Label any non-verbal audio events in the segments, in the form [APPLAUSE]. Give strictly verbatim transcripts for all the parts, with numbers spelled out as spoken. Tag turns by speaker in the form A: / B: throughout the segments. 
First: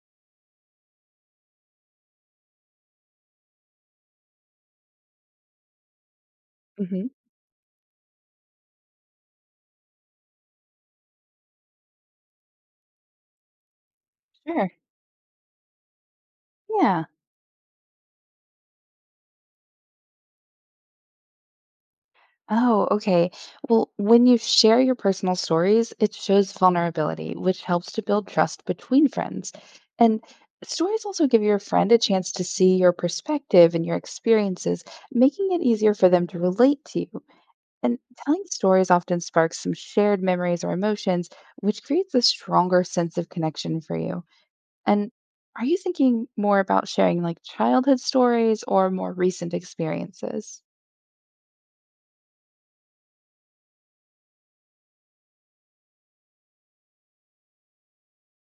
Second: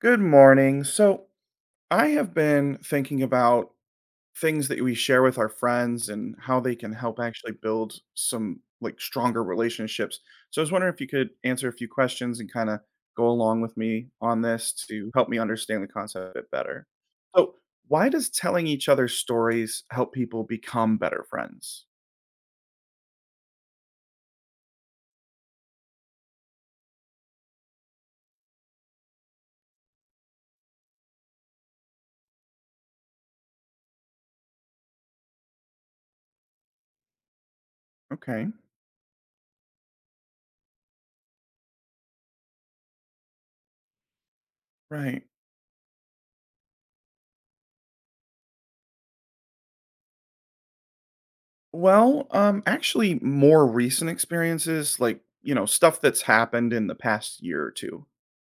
A: Good morning. So, I have been thinking about things that we share with our friends and how they can
B: Hmm.
A: help actually build some like stronger relationships. So, I was wondering if you could answer a few questions and kind of go along with me on
B: Sure.
A: this to help me understand the concept a bit better.
B: Yeah.
A: So, why does telling each other stories help people become better friends?
B: Oh, okay. Well, when you share your personal stories, it shows vulnerability, which helps to build trust between friends. And stories also give your friend a chance to see your perspective and your experiences, making it easier for them to relate to you. And telling
A: Okay,
B: stories often sparks some shared memories or emotions, which creates a stronger sense of connection for you. And
A: right.
B: Are you thinking more about sharing like childhood stories or more recent experiences?
A: Well, um, actually, more recent experiences, like, you know, stuff that's happened in the past year or two.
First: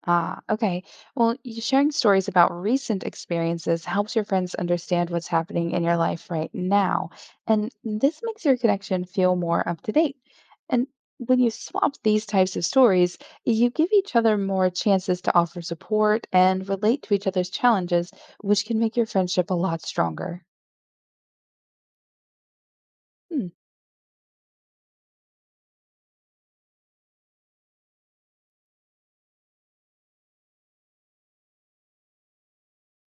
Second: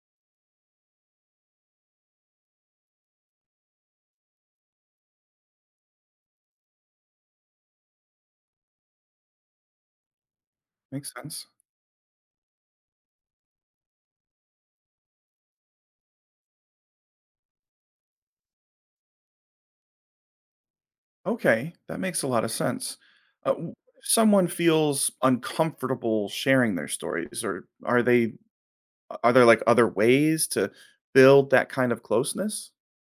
B: Ah, okay. Well, you sharing stories about recent experiences helps your friends understand what's happening in your life right now. And this makes your connection feel more up to date. And
A: Makes
B: when
A: sense.
B: you swap these types of stories, you give each other more chances to offer support and relate to each other's challenges, which can make your friendship a lot stronger.
A: Okay, that makes a lot of sense.
B: Hmm.
A: Uh, w- if someone feels uncomfortable sharing their stories, or are they are there like other ways to build that kind of closeness?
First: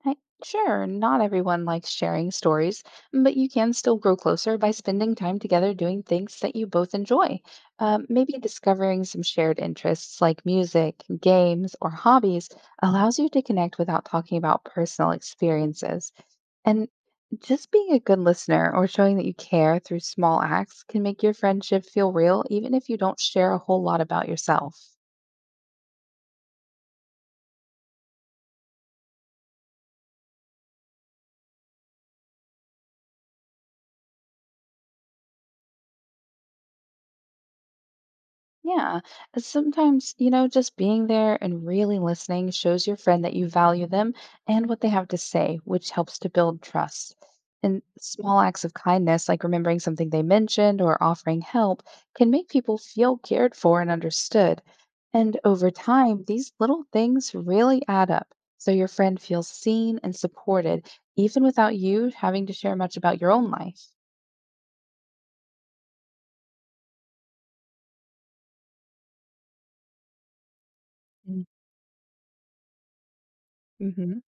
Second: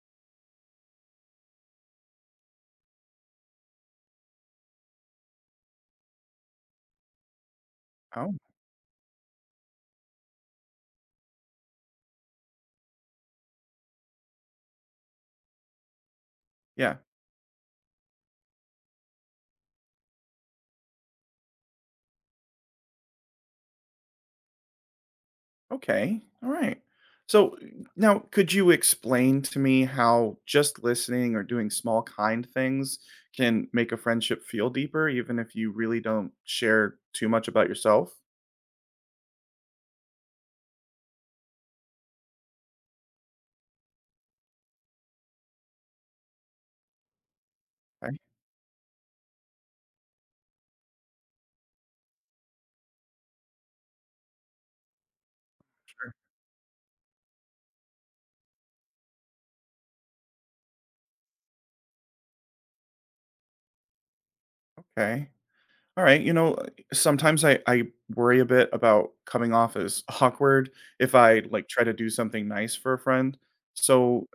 B: Right. Sure, not everyone likes sharing stories, but you can still grow closer by spending time together doing things that you both enjoy. Um,
A: Oh,
B: maybe discovering some shared interests like music, games, or hobbies allows you to connect without talking about personal experiences. And
A: yeah.
B: just being a good listener or showing that you care through small acts can make your friendship feel real, even if you don't share a whole lot about yourself.
A: Okay. All right. So now, could you explain to me how just listening or doing small kind things can make a friendship feel deeper, even if you really don't share too much about yourself?
B: Yeah. uh, Sometimes, you know, just being there and really listening shows your friend that you value them and what they have to say, which helps to build trust. And
A: Okay.
B: small acts of kindness, like remembering something they mentioned or offering help, can make people feel cared for and understood. And over
A: Sure.
B: time, these little things really add up. So your friend feels seen and supported, even without you having to share much about your own life.
A: Okay. All right. You know, uh, sometimes I, I worry a bit about coming off as [LAUGHS] awkward if I like try to do something nice for a friend.
B: Mm-hmm.
A: So,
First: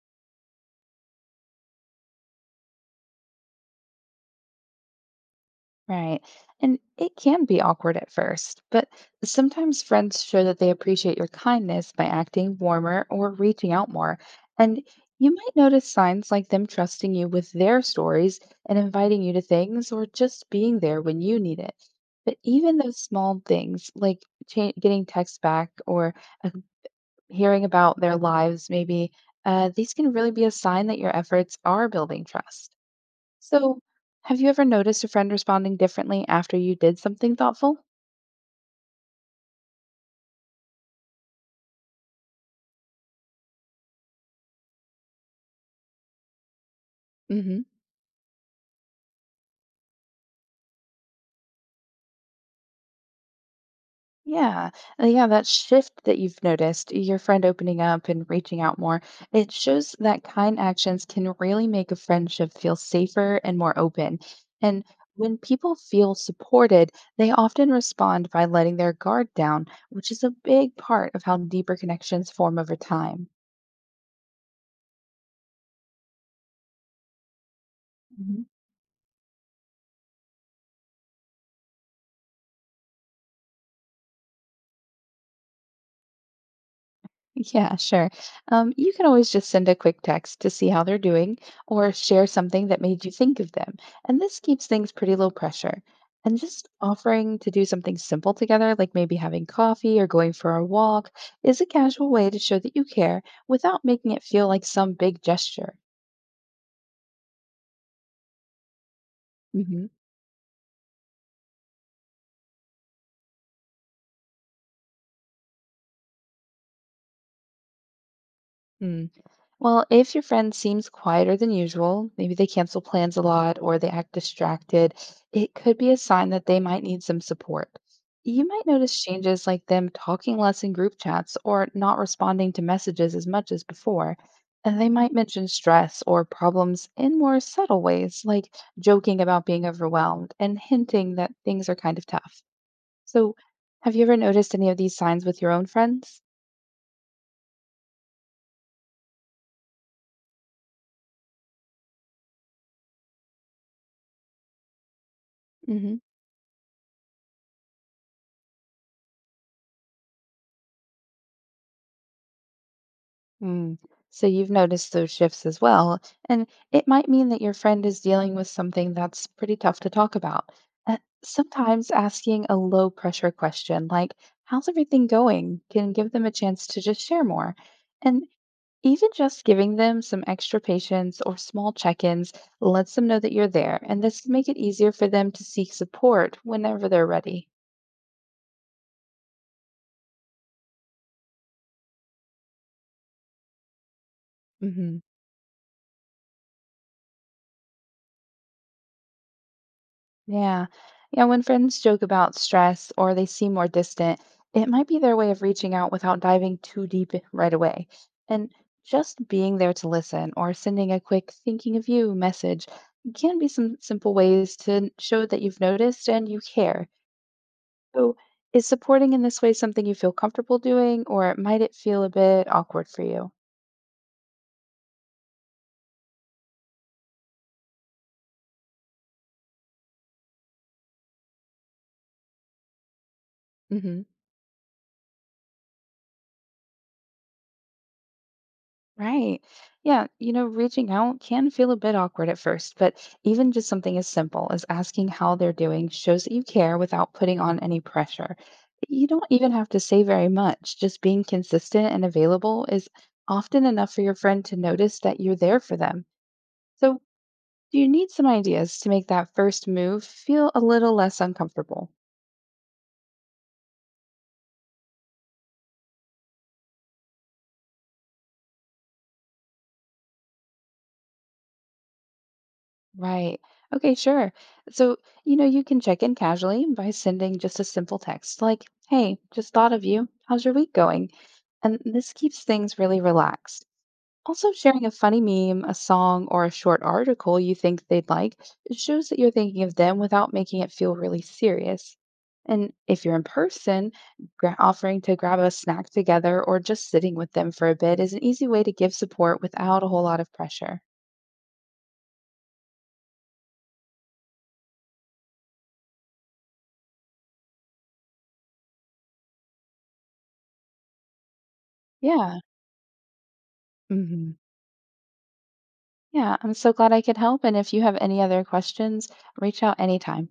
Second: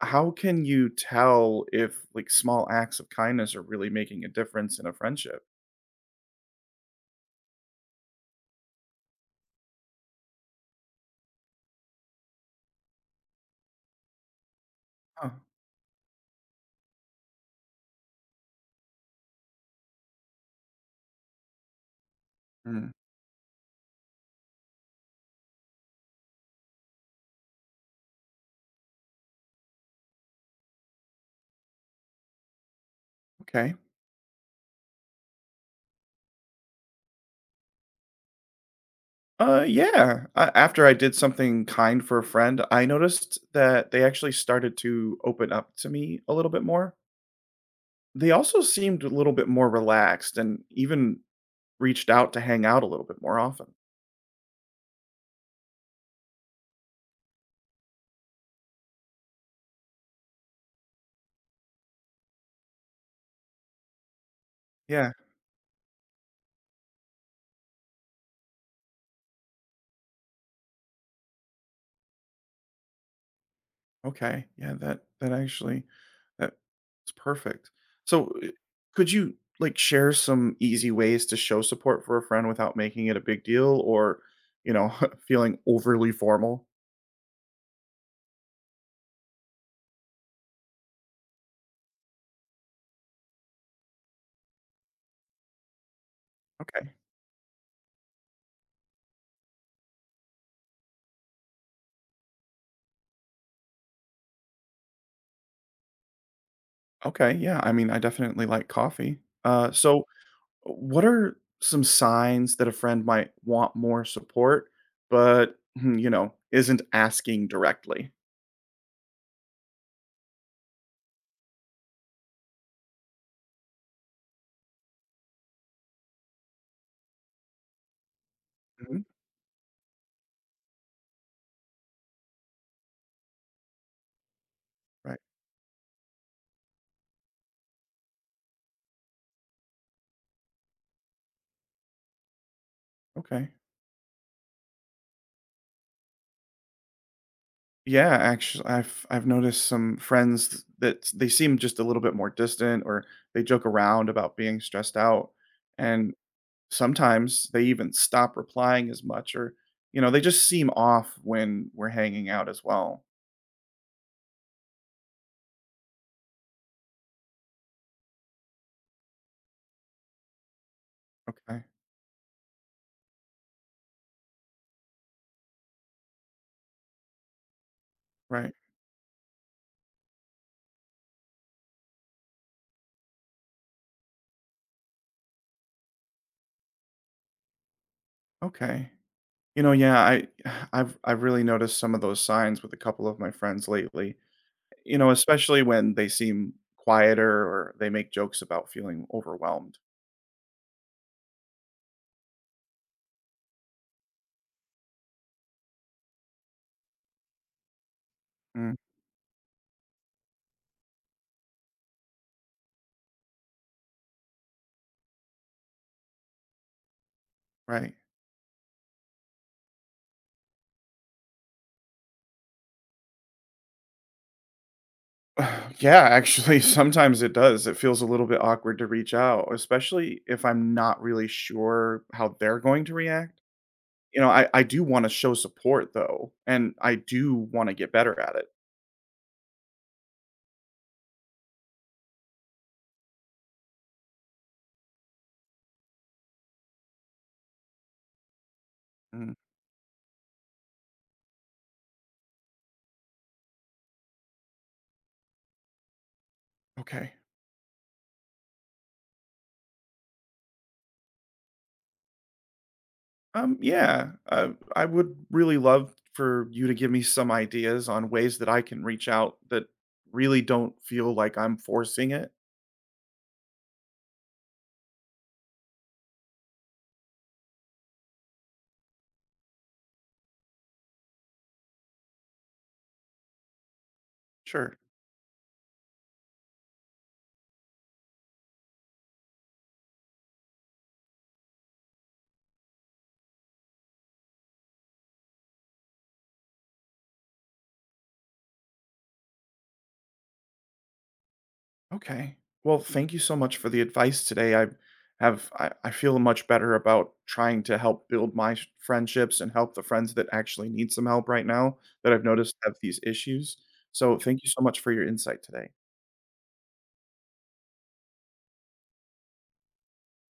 A: how can you tell if like small acts of kindness are really making a difference in a friendship?
B: Right. And it can be awkward at first, but sometimes friends show that they appreciate your kindness by acting warmer or reaching out more. And
A: Oh,
B: you might notice signs like them trusting you with their stories and inviting you to things or just being there when you need it. But even
A: mm,
B: those small things like cha- getting texts back or uh, hearing about their lives, maybe, uh, these can really be a sign that your efforts are building trust.
A: okay.
B: So, have you ever noticed a friend responding differently after you did something thoughtful?
A: Uh, yeah. Uh, after I did something kind for a friend, I noticed that they actually started to open up to me a little bit more.
B: Hmm.
A: They also seemed a little bit more relaxed and even reached out to hang out a little bit more often.
B: Yeah. uh, Yeah, that shift that you've noticed, your friend opening up and reaching out more, it shows that kind actions can really make a friendship feel safer and more open. And
A: Yeah.
B: when people feel supported, they often respond by letting their guard down, which is a big part of how deeper connections form over time.
A: Okay. Yeah, that that actually that's perfect. So, uh, could you like share some easy ways to show support for a friend without making it a big deal or, you know, [LAUGHS] feeling overly formal?
B: Yeah, sure. Um, you can always just send a quick text to see how they're doing or share something that made you think of them. And this keeps things pretty low pressure. And just
A: Okay.
B: offering to do something simple together, like maybe having coffee or going for a walk, is a casual way to show that you care without making it feel like some big gesture.
A: Okay, yeah, I mean, I definitely like coffee. Uh,
B: Hmm.
A: so what are some signs that a friend might want more support, but, hmm, you know, isn't asking directly?
B: Well, if your friend seems quieter than usual, maybe they cancel plans a lot or they act distracted, it could be a sign that they might need some support. You might notice
A: Mhm,
B: changes like them talking less in group chats or not responding to messages as much as before. And they might
A: right,
B: mention stress or problems in more subtle ways, like joking about being overwhelmed and hinting that things are kind of tough. So,
A: okay.
B: have you ever noticed any of these signs with your own friends?
A: Yeah, actually, I've I've noticed some friends that they seem just a little bit more distant or they joke around about being stressed out,
B: Mm-hmm.
A: and sometimes they even stop replying as much or, you know, they just seem off when we're hanging out as well.
B: Mm. So you've noticed those shifts as well, and it might mean that your friend is dealing with something that's pretty tough to talk about. Uh,
A: Okay,
B: Sometimes asking a low pressure question like, "How's everything going?" can give them a chance to just share more. And
A: right,
B: even just giving them some extra patience or small check ins lets them know that you're there, and this can make it easier for them to seek support whenever they're ready.
A: okay. You know, yeah, I I've I've really noticed some of those signs with a couple of my friends lately.
B: Hmm.
A: You know, especially when they seem quieter or they make jokes about feeling overwhelmed.
B: Yeah. Yeah, when friends joke about stress or they seem more distant, it might be their way of reaching out without diving too deep i- right away. And
A: Mm,
B: just being there to listen or sending a quick thinking of you message can be some simple ways to n- show that you've noticed and you care.
A: right.
B: So, is supporting in this way something you feel comfortable doing, or might it feel a bit awkward for you?
A: [SIGHS] Yeah, actually, [LAUGHS] sometimes it does. It feels a little bit awkward to reach out, especially if I'm not really sure how they're going to react.
B: Hmm.
A: You know, I, I do want to show support though, and I do want to get better at it.
B: Right. Yeah. You know, reaching out can feel a bit awkward at first, but even just something as simple as asking how they're doing shows that you care without putting on any pressure. You don't
A: Mm,
B: even have to say very much. Just being consistent and available is often enough for your friend to notice that you're there for them. So,
A: okay.
B: do you need some ideas to make that first move feel a little less uncomfortable?
A: Um, yeah, uh, I would really love for you to give me some ideas on ways that I can reach out that really don't feel like I'm forcing it.
B: Right. Okay, sure. So, you know, you can check in casually by sending just a simple text like, "Hey, just thought of you. How's your week going?" And this keeps things really relaxed. Also,
A: Sure.
B: sharing a funny meme, a song, or a short article you think they'd like shows that you're thinking of them without making it feel really serious. And if you're in person, gra- offering to grab a snack together or just sitting with them for a bit is an easy way to give support without a whole lot of pressure.
A: Okay. Well, thank you so much for the advice today. I have I, I feel much better about trying to help build my sh- friendships and help the friends that actually need some help right now that I've
B: Yeah.
A: noticed have these issues. So
B: Hmm.
A: thank you so much for your insight today.
B: Yeah, I'm so glad I could help. And if you have any other questions, reach out anytime.